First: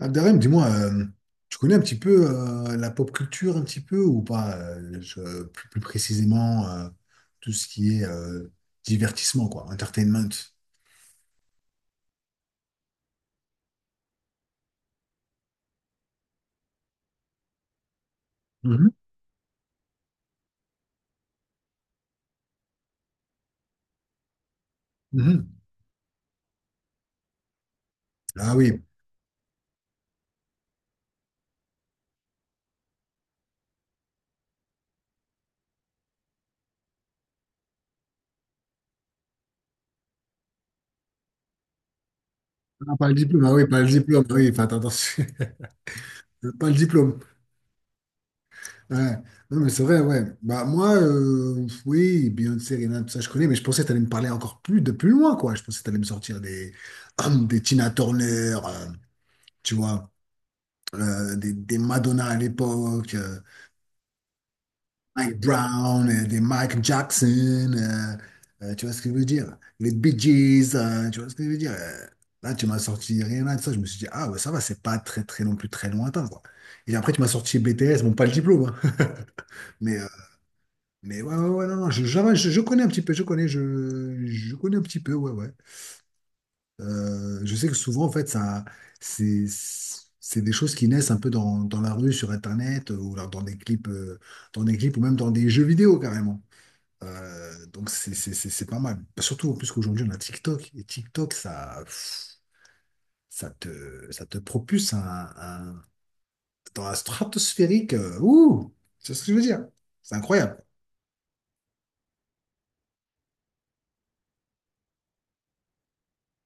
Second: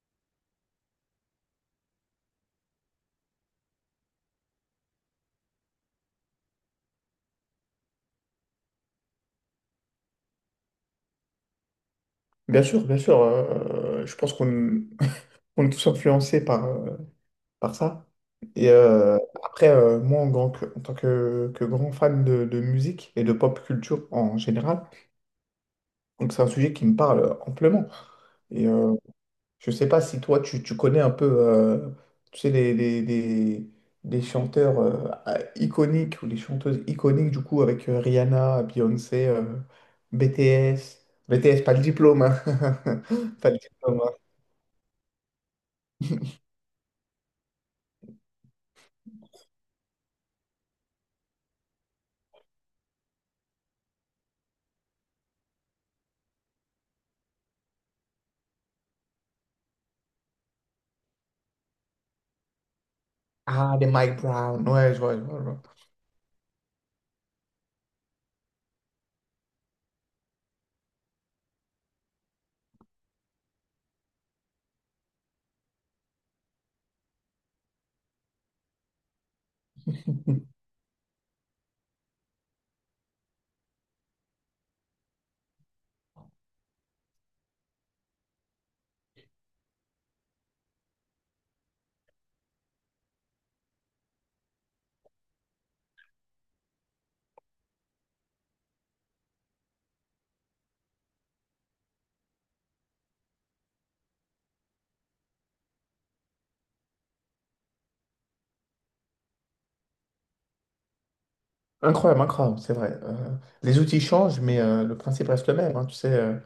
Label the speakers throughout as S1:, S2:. S1: Abderrahim, dis-moi, tu connais un petit peu la pop culture, un petit peu ou pas plus, plus précisément tout ce qui est divertissement, quoi, entertainment.
S2: Bien sûr, bien sûr, je pense qu'on on est tous influencés par, par ça. Et
S1: Mhm,
S2: euh, moi, en tant que, grand fan de musique et de pop culture en général,
S1: mhm.
S2: donc c'est un sujet qui me parle amplement.
S1: Ah
S2: Et
S1: oui.
S2: euh, je sais pas si toi, tu connais un peu, tu sais, les chanteurs iconiques ou les chanteuses iconiques, du coup, avec Rihanna, Beyoncé, BTS. BTS, pas le diplôme, hein.
S1: Ah, pas le diplôme,
S2: Pas
S1: ah
S2: le
S1: oui, pas le
S2: diplôme.
S1: diplôme, ah oui, faites attention, pas le diplôme. Ouais. Non, mais c'est vrai, ouais. Bah, moi, oui, Beyoncé, Rihanna, tout ça, je connais, mais je pensais que tu allais me parler encore plus de plus loin, quoi. Je pensais que tu allais me sortir des Tina Turner, tu vois. Des Madonna à l'époque,
S2: Ah, des Mike Brown. Ouais, je vois, je vois,
S1: Mike
S2: je vois.
S1: Brown, des Mike Jackson, tu vois ce que je veux dire? Les Bee Gees, tu vois ce que je veux dire? Là, tu m'as sorti rien là de ça, je me suis dit, ah ouais, ça va, c'est pas très très non plus très lointain, quoi. Et après, tu m'as sorti BTS, bon, pas le diplôme, hein, mais, euh, mais ouais, ouais, ouais, non, non, je connais un petit peu, je connais, je connais un petit peu, ouais, ouais. Je sais que souvent, en fait, c'est, c'est des choses qui naissent un peu dans la rue, sur Internet, ou alors dans des clips, ou même dans des jeux vidéo carrément. Donc c'est pas mal. Bah, surtout en plus qu'aujourd'hui, on a TikTok, et TikTok, ça, pff, ça te propulse un- dans la stratosphérique. C'est ce que je veux dire. C'est incroyable.
S2: Incroyable, incroyable, c'est vrai. Les outils changent, mais le principe reste le même, hein, tu sais,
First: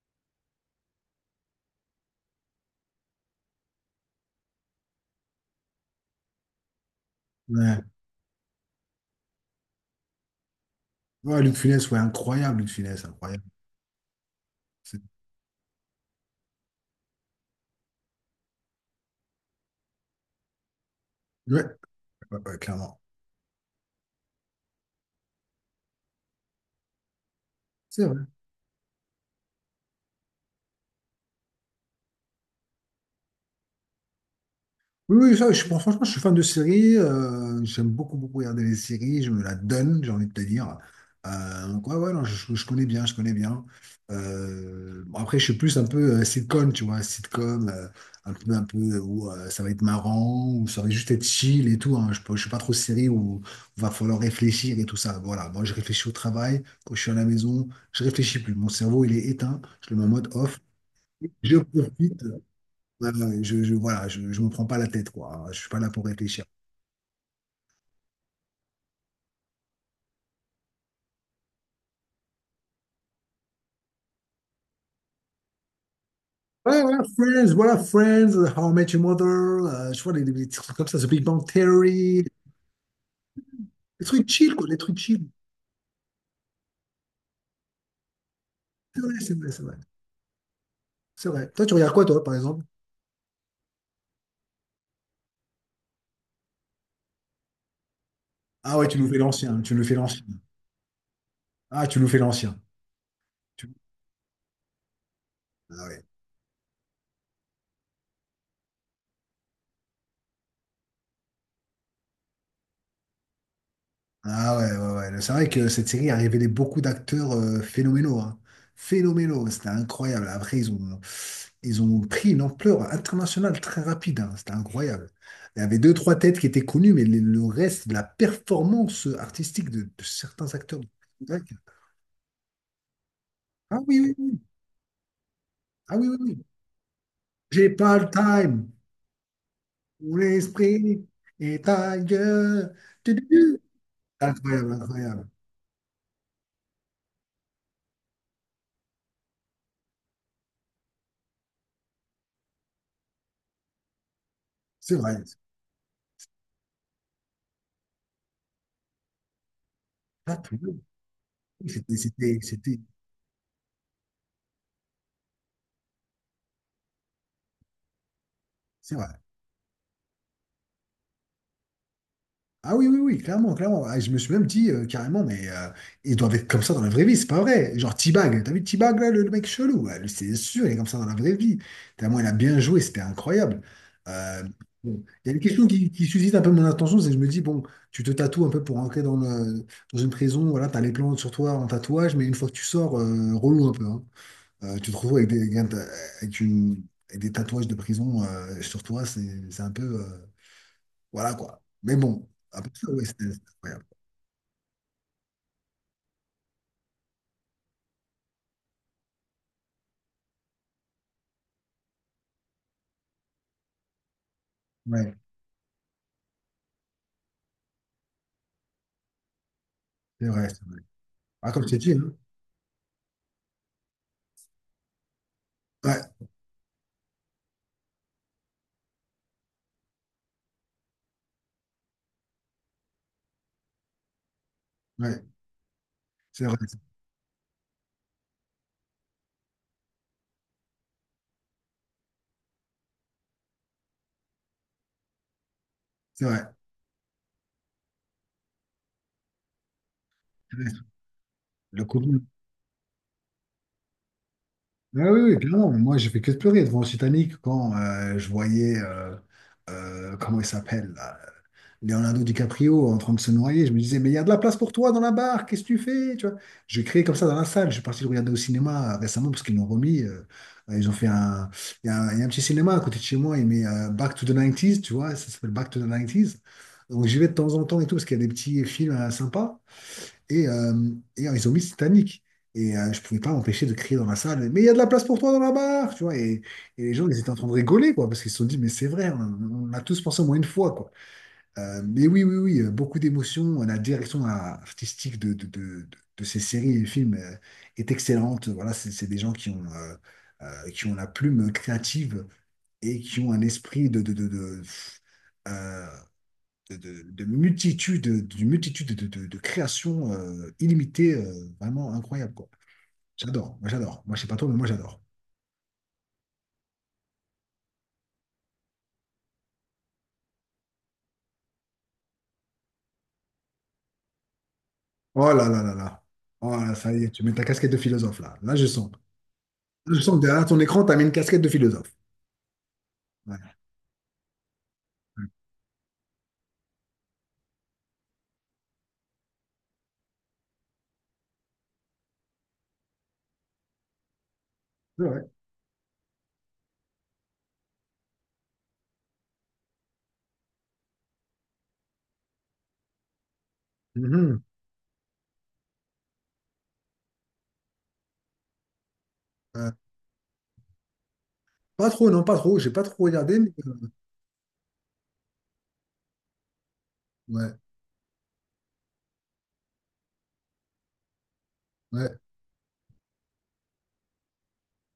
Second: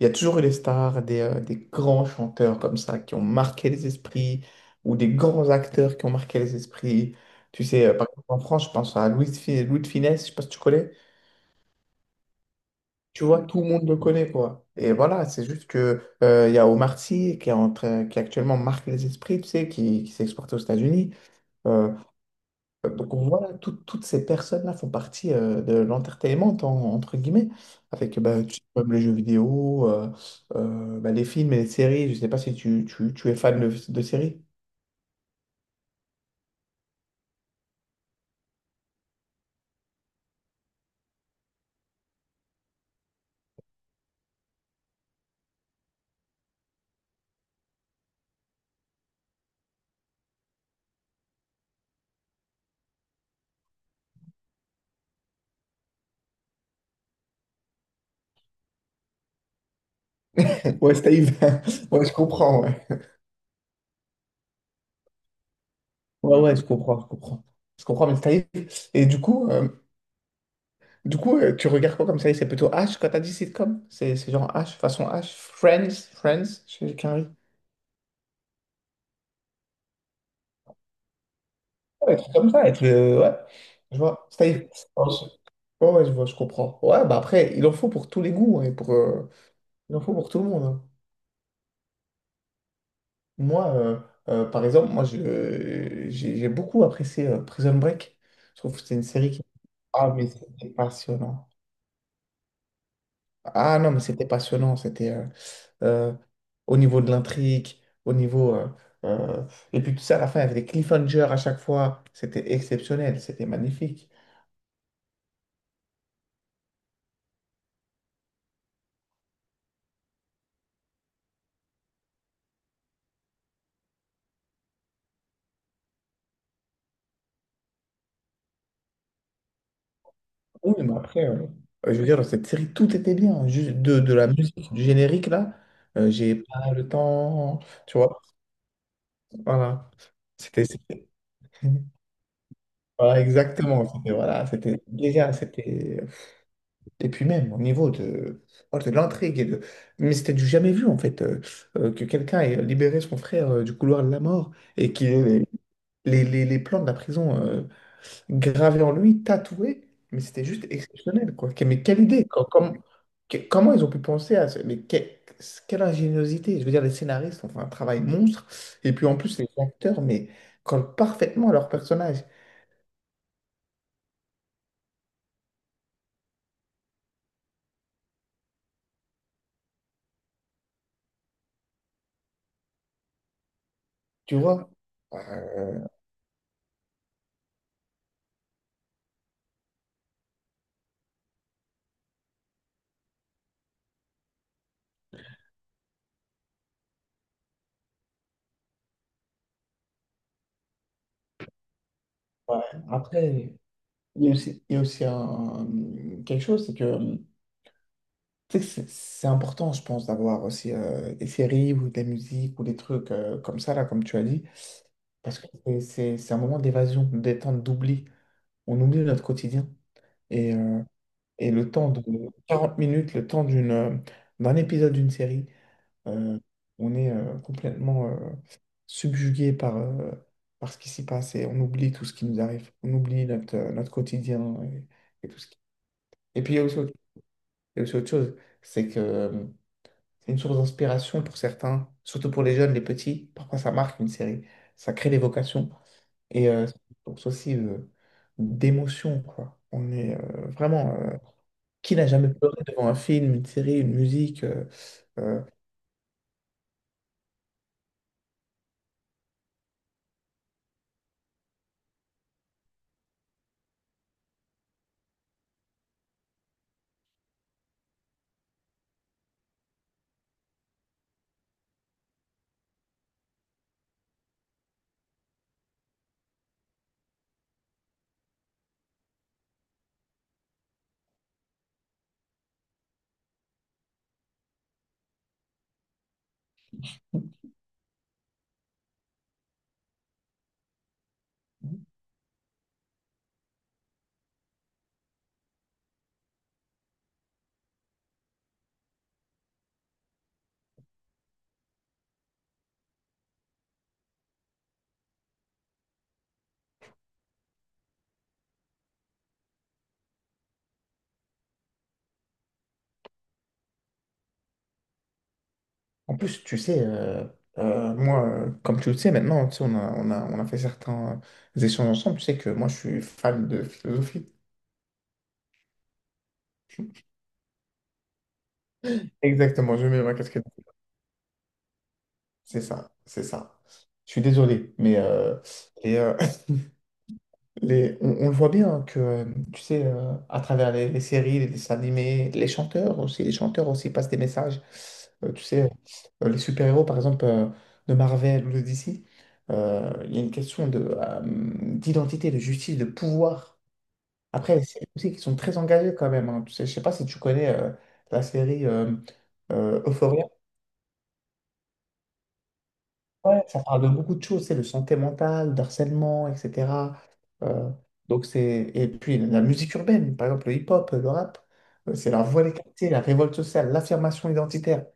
S2: il y a toujours eu des stars, des grands chanteurs comme ça qui ont marqué les esprits ou des grands acteurs qui ont marqué les esprits. Tu
S1: Ouais.
S2: sais, par exemple, en France, je pense à Louis de Funès, je sais pas si tu connais.
S1: Ouais, Luc Funès, ouais, incroyable, Luc Funès,
S2: Tu
S1: incroyable.
S2: vois, tout le monde le connaît, quoi. Et
S1: C'est-
S2: voilà, c'est juste que il y a Omar Sy qui est en train- qui actuellement marque les esprits, tu sais, qui s'est exporté aux États-Unis.
S1: Ouais,
S2: Euh,
S1: ouais, ouais,
S2: Euh,
S1: clairement.
S2: Donc voilà, toutes ces personnes-là font partie de l'entertainment, entre guillemets,
S1: C'est
S2: avec bah, tu comme les jeux vidéo, bah, les films et les séries. Je ne sais pas si tu es fan de séries.
S1: Oui, oui, ça, bon, franchement, je suis fan de séries. J'aime beaucoup, beaucoup regarder les séries. Je me la donne, j'ai envie de te dire. Donc, ouais, ouais, non, je connais bien, je connais bien. Bon, après, je suis plus un peu sitcom, tu vois, sitcom, un peu où ça va être marrant, où ça va juste être chill et tout, hein. Je suis pas trop série où il va falloir réfléchir et tout ça. Voilà, moi, je réfléchis au travail. Quand je suis à la maison, je réfléchis plus. Mon cerveau, il est éteint. Je le mets en mode off.
S2: Ouais, Steve.
S1: Je
S2: Ouais, je
S1: profite.
S2: comprends. Ouais,
S1: Ouais, ouais, voilà, je me prends pas la tête, quoi. Je suis pas là pour
S2: ouais,
S1: réfléchir.
S2: ouais, je comprends, je comprends. Je comprends, mais Steve. Et du coup, euh, Du coup, tu regardes quoi comme série? C'est plutôt H quand t'as dit sitcom? C'est genre H, façon H, Friends, Friends,
S1: Ouais,
S2: chez Carrie.
S1: Voilà, Friends, How I Met Your Mother, je vois des, des trucs comme ça, The Big Bang
S2: Ouais, des
S1: Theory,
S2: comme ça, être ouais. Je
S1: des
S2: vois.
S1: trucs chill, quoi, des trucs chill.
S2: Ouais, ouais, je vois, je comprends. Ouais, bah après, il en faut pour tous les goûts, hein, et pour,
S1: C'est vrai, c'est vrai, c'est vrai.
S2: il en faut pour tout le monde, hein.
S1: C'est vrai. Toi, tu regardes quoi, toi, par exemple?
S2: Moi, par exemple, moi, j'ai beaucoup apprécié Prison Break. Je trouve
S1: Ah
S2: que
S1: ouais,
S2: c'était
S1: tu
S2: une
S1: nous fais
S2: série qui.
S1: l'ancien, tu nous fais
S2: Ah,
S1: l'ancien.
S2: mais c'était passionnant.
S1: Ah, tu nous fais l'ancien. Tu-
S2: Ah non, mais c'était passionnant. C'était
S1: Ah ouais.
S2: euh, Au niveau de l'intrigue, au niveau... euh, euh, et puis tout ça, à la fin, il y avait des cliffhangers à chaque fois. C'était exceptionnel, c'était magnifique.
S1: Ah ouais, ouais, ouais. C'est vrai que cette série a révélé beaucoup d'acteurs phénoménaux, hein. Phénoménaux, c'était incroyable. Après, ils ont pris une ampleur internationale très rapide, hein. C'était incroyable. Il y avait deux, trois têtes qui étaient connues, mais le reste, de la performance artistique de certains
S2: Oui,
S1: acteurs.
S2: mais après, je veux dire, dans cette série, tout était bien. Juste
S1: Ah oui, oui,
S2: de la
S1: oui.
S2: musique, du générique, là,
S1: Ah oui, oui,
S2: j'ai
S1: oui.
S2: pas le temps,
S1: J'ai pas
S2: tu
S1: le
S2: vois,
S1: time.
S2: voilà.
S1: Mon
S2: C'était...
S1: esprit
S2: c'était-
S1: est ailleurs.
S2: Voilà,
S1: Tu.
S2: exactement. C'était, voilà,
S1: Incroyable,
S2: c'était
S1: incroyable.
S2: déjà, c'était... Et puis même au niveau de, oh, de l'intrigue et de... Mais c'était du jamais vu en fait, que quelqu'un ait libéré son frère du couloir de la mort et
S1: C'est
S2: qu'il
S1: vrai.
S2: ait les plans de la prison gravés en lui, tatoués. Mais
S1: Ah,
S2: c'était
S1: tout.
S2: juste exceptionnel quoi. Mais quelle idée!
S1: C'était,
S2: Comment ils ont pu penser à ça? Quelle ingéniosité! Je veux dire, les scénaristes ont fait un travail monstre. Et
S1: c'est
S2: puis
S1: vrai.
S2: en plus, les acteurs, mais collent parfaitement à leur personnage.
S1: Ah oui, oui, oui, clairement, clairement. Ah, je me suis même dit carrément, mais ils doivent être comme ça dans la vraie vie, c'est pas vrai. Genre T-Bag, t'as vu T-Bag là, le mec chelou, ouais, c'est sûr, il est comme ça dans la vraie vie. Tellement il a bien joué, c'était incroyable.
S2: Tu
S1: Euh,
S2: vois?
S1: bon. Il y a une question
S2: Euh,
S1: qui suscite un peu mon attention, c'est que je me dis, bon, tu te tatoues un peu pour rentrer dans une prison, voilà, t'as les plantes sur toi en tatouage, mais une fois que tu sors, relou un peu, hein. Tu te retrouves avec une- avec des tatouages de prison sur toi, c'est un peu. Voilà quoi. Mais bon,
S2: ouais.
S1: après ça, ouais, c'était c'était
S2: Après.
S1: incroyable.
S2: Il y a aussi un, quelque chose, c'est que tu sais, c'est important, je pense, d'avoir aussi des séries ou de la musique ou des trucs comme ça, là, comme tu as dit,
S1: Ouais,
S2: parce que c'est un moment d'évasion, de détente, d'oubli. On oublie notre quotidien.
S1: c'est vrai,
S2: Et,
S1: c'est vrai.
S2: euh,
S1: Ah,
S2: et
S1: comme je
S2: le
S1: t'ai
S2: temps
S1: dit,
S2: de
S1: hein.
S2: 40 minutes, le temps d'un épisode d'une série,
S1: Ouais,
S2: euh, on est complètement subjugué par, par ce qui s'y passe et on oublie tout ce qui nous arrive. On oublie notre, notre quotidien
S1: ouais,
S2: et tout ce qui... Et
S1: c'est
S2: puis
S1: vrai,
S2: il y a aussi autre Et c'est autre chose, c'est que c'est une source d'inspiration pour certains, surtout pour les jeunes, les petits. Parfois, ça marque une série, ça crée des vocations
S1: c'est vrai,
S2: et c'est une source aussi d'émotion, quoi. On est
S1: c'est vrai.
S2: vraiment.
S1: Le
S2: Qui n'a
S1: Covid.
S2: jamais pleuré devant un film, une série, une musique
S1: Ah oui, oui,
S2: euh,
S1: clairement. Moi, j'ai fait que de pleurer devant Titanic quand je voyais, comment il s'appelle, là, Leonardo DiCaprio en train de se noyer. Je me disais, mais il y a de la place pour toi dans la barre, qu'est-ce que tu fais? Tu vois, j'ai crié comme ça dans la salle. Je suis parti le regarder au cinéma récemment parce qu'ils l'ont remis. Ils ont fait un. Il y a un petit cinéma à côté de chez moi, il met Back to the 90s, tu vois, ça s'appelle Back to the 90s. Donc j'y vais de temps en temps et tout parce qu'il y a des petits films sympas. Et, euh, Ils ont mis Titanic. Je pouvais pas m'empêcher de crier dans la salle, mais il y a de la place pour toi dans la barre, tu vois. Et les gens, ils étaient en train de rigoler, quoi, parce qu'ils se sont dit, mais c'est vrai, on a tous pensé au moins une fois, quoi. Mais oui, oui, oui, beaucoup d'émotions. La direction artistique de ces séries et films est excellente. Voilà, c'est des gens qui ont la plume créative et qui ont un esprit euh, de multitude, d'une multitude de créations illimitées, vraiment incroyables, quoi. J'adore. Moi je sais pas toi, mais moi j'adore.
S2: en plus, tu sais, moi, comme tu le sais maintenant, tu sais, on a fait certains échanges ensemble. Tu sais que moi, je suis fan de philosophie.
S1: Oh là là là là. Oh là, ça y est, tu mets ta casquette de philosophe là. Là je sens.
S2: Exactement, je
S1: Je
S2: mets ma
S1: sens que derrière
S2: casquette.
S1: ton écran, tu as mis une casquette de philosophe.
S2: C'est ça, c'est
S1: Ouais.
S2: ça. Je suis désolé, mais les, euh, on le voit bien que, tu sais, à travers les séries, les dessins animés, les chanteurs aussi passent des messages.
S1: Ouais, ouais.
S2: Tu sais, les super-héros, par exemple, de Marvel ou de DC, il y a une question de, d'identité, de justice, de pouvoir.
S1: Mhm.
S2: Après, les séries aussi qui sont très engagées quand même, hein. Tu sais, je sais pas si tu connais la série
S1: Euh,
S2: Euphoria.
S1: Pas trop, non, pas trop. J'ai pas trop regardé,
S2: Ouais,
S1: mais
S2: ça parle de beaucoup de choses, c'est de santé mentale, d'harcèlement, etc.
S1: ouais,
S2: Euh, donc c'est... Et puis la musique urbaine, par exemple le hip-hop, le rap, c'est
S1: ouais,
S2: la voix des quartiers, la révolte sociale, l'affirmation identitaire.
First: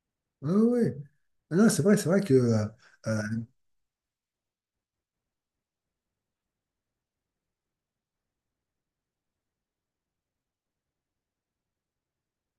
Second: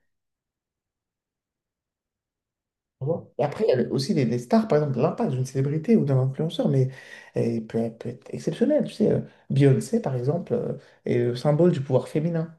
S1: ouais, ouais. Ah non, c'est vrai que
S2: Tu
S1: euh,
S2: vois. Et après, il y a le- aussi les stars, par exemple, l'impact d'une célébrité ou d'un influenceur, mais peut être exceptionnel. Tu sais, Beyoncé, par exemple, est le symbole du pouvoir féminin.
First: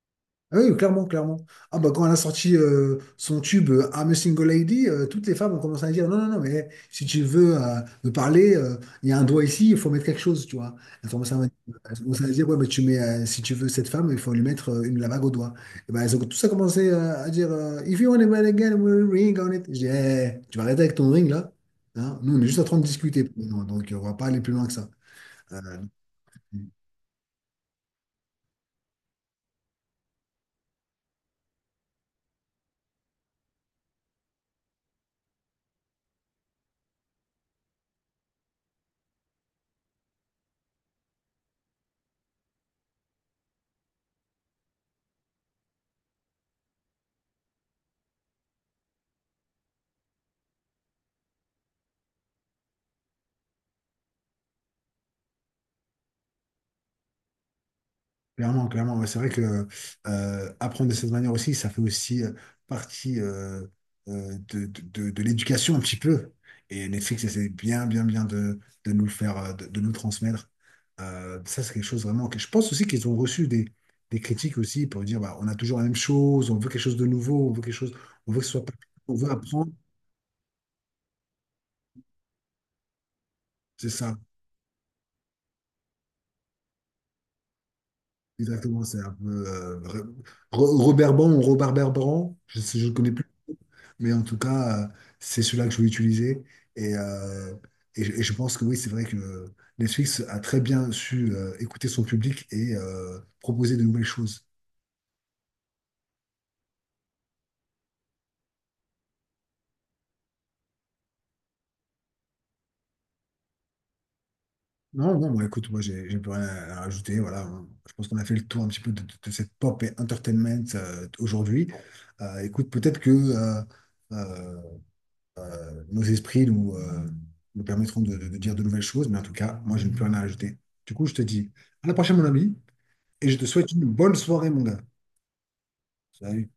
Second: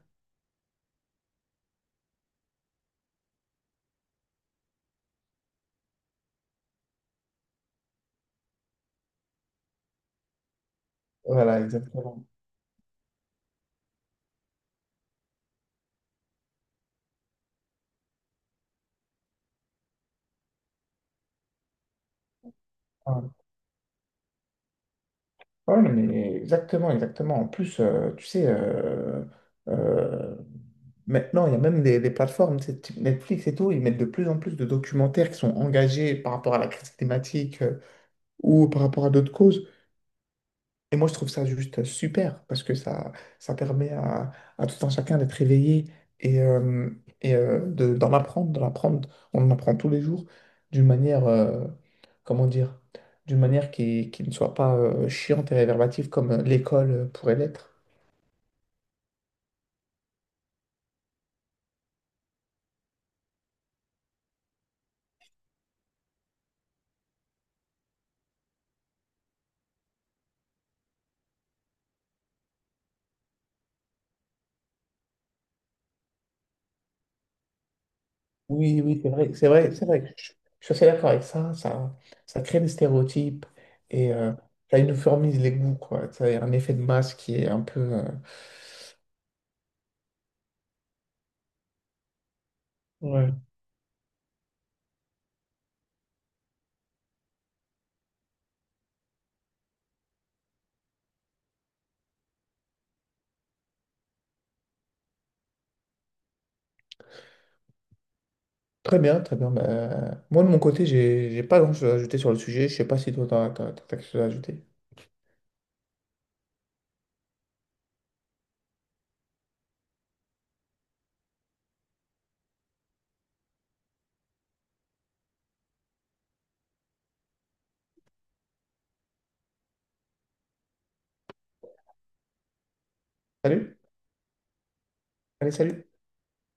S1: ah oui, clairement, clairement. Ah bah quand elle a sorti son tube I'm a Single Lady, toutes les femmes ont commencé à dire non, non, non, mais si tu veux me parler, il y a un doigt ici, il faut mettre quelque chose, tu vois. Elles ont commencé
S2: Voilà,
S1: elles ont commencé
S2: exactement.
S1: à dire ouais, mais tu mets, si tu veux cette femme, il faut lui mettre une la bague au doigt. Et ben elles ont tout ça commencé à dire If you want a man again, we'll ring on it. Je dis, eh, tu vas arrêter avec ton ring là. Hein, nous, on est juste en train de
S2: Ouais.
S1: discuter. Non, donc, on va pas aller plus loin que ça. Euh,
S2: Ouais, non, mais exactement, exactement. En plus, tu sais, euh, maintenant, il y a même des plateformes, tu sais, type Netflix et tout, ils mettent de plus en plus de documentaires qui sont engagés par rapport à la crise climatique ou par rapport à d'autres causes. Et moi, je trouve ça juste super parce que ça permet à tout un chacun d'être éveillé et, euh, et de, d'en apprendre, d'en apprendre. On en apprend tous les jours d'une manière, comment dire, d'une manière qui ne soit pas chiante et réverbative comme l'école pourrait l'être.
S1: Clairement, clairement. Ouais, c'est vrai que apprendre de cette manière aussi, ça fait aussi partie de l'éducation un petit peu. Et Netflix essaie bien, bien, bien de nous le faire, de nous le transmettre. Ça, c'est quelque chose vraiment que je pense aussi qu'ils ont reçu des critiques aussi pour dire bah, on a toujours la même chose, on veut quelque chose de nouveau, on veut quelque chose, on veut que ce soit,
S2: Oui, oui, c'est
S1: on veut
S2: vrai, c'est
S1: apprendre.
S2: vrai, c'est vrai. Je suis assez d'accord avec ça. Ça crée des stéréotypes
S1: C'est
S2: et
S1: ça,
S2: ça uniformise les goûts, quoi. Ça a un effet de masse qui est un peu.
S1: exactement. C'est un peu Robert Bran ou Robert Berbran, je ne connais plus.
S2: Ouais.
S1: Mais en tout cas, c'est celui-là que je vais utiliser. Et, euh, je pense que oui, c'est vrai que Netflix a très bien su écouter son public et proposer de nouvelles choses.
S2: Très bien, très bien. Bah, moi, de mon côté, j'ai pas grand-chose à ajouter sur le sujet. Je sais pas si toi, t'as quelque chose à ajouter.
S1: Non, non, bon, écoute, moi, j'ai plus rien à rajouter. Voilà, je pense qu'on a fait le tour un petit peu de cette pop et entertainment aujourd'hui. Écoute, peut-être que euh, nos esprits nous, nous permettront de dire de nouvelles choses, mais en tout cas, moi, je n'ai plus rien à rajouter. Du coup, je te dis à la prochaine, mon ami, et je te souhaite
S2: Salut.
S1: une bonne soirée, mon gars.
S2: Allez, salut.
S1: Salut.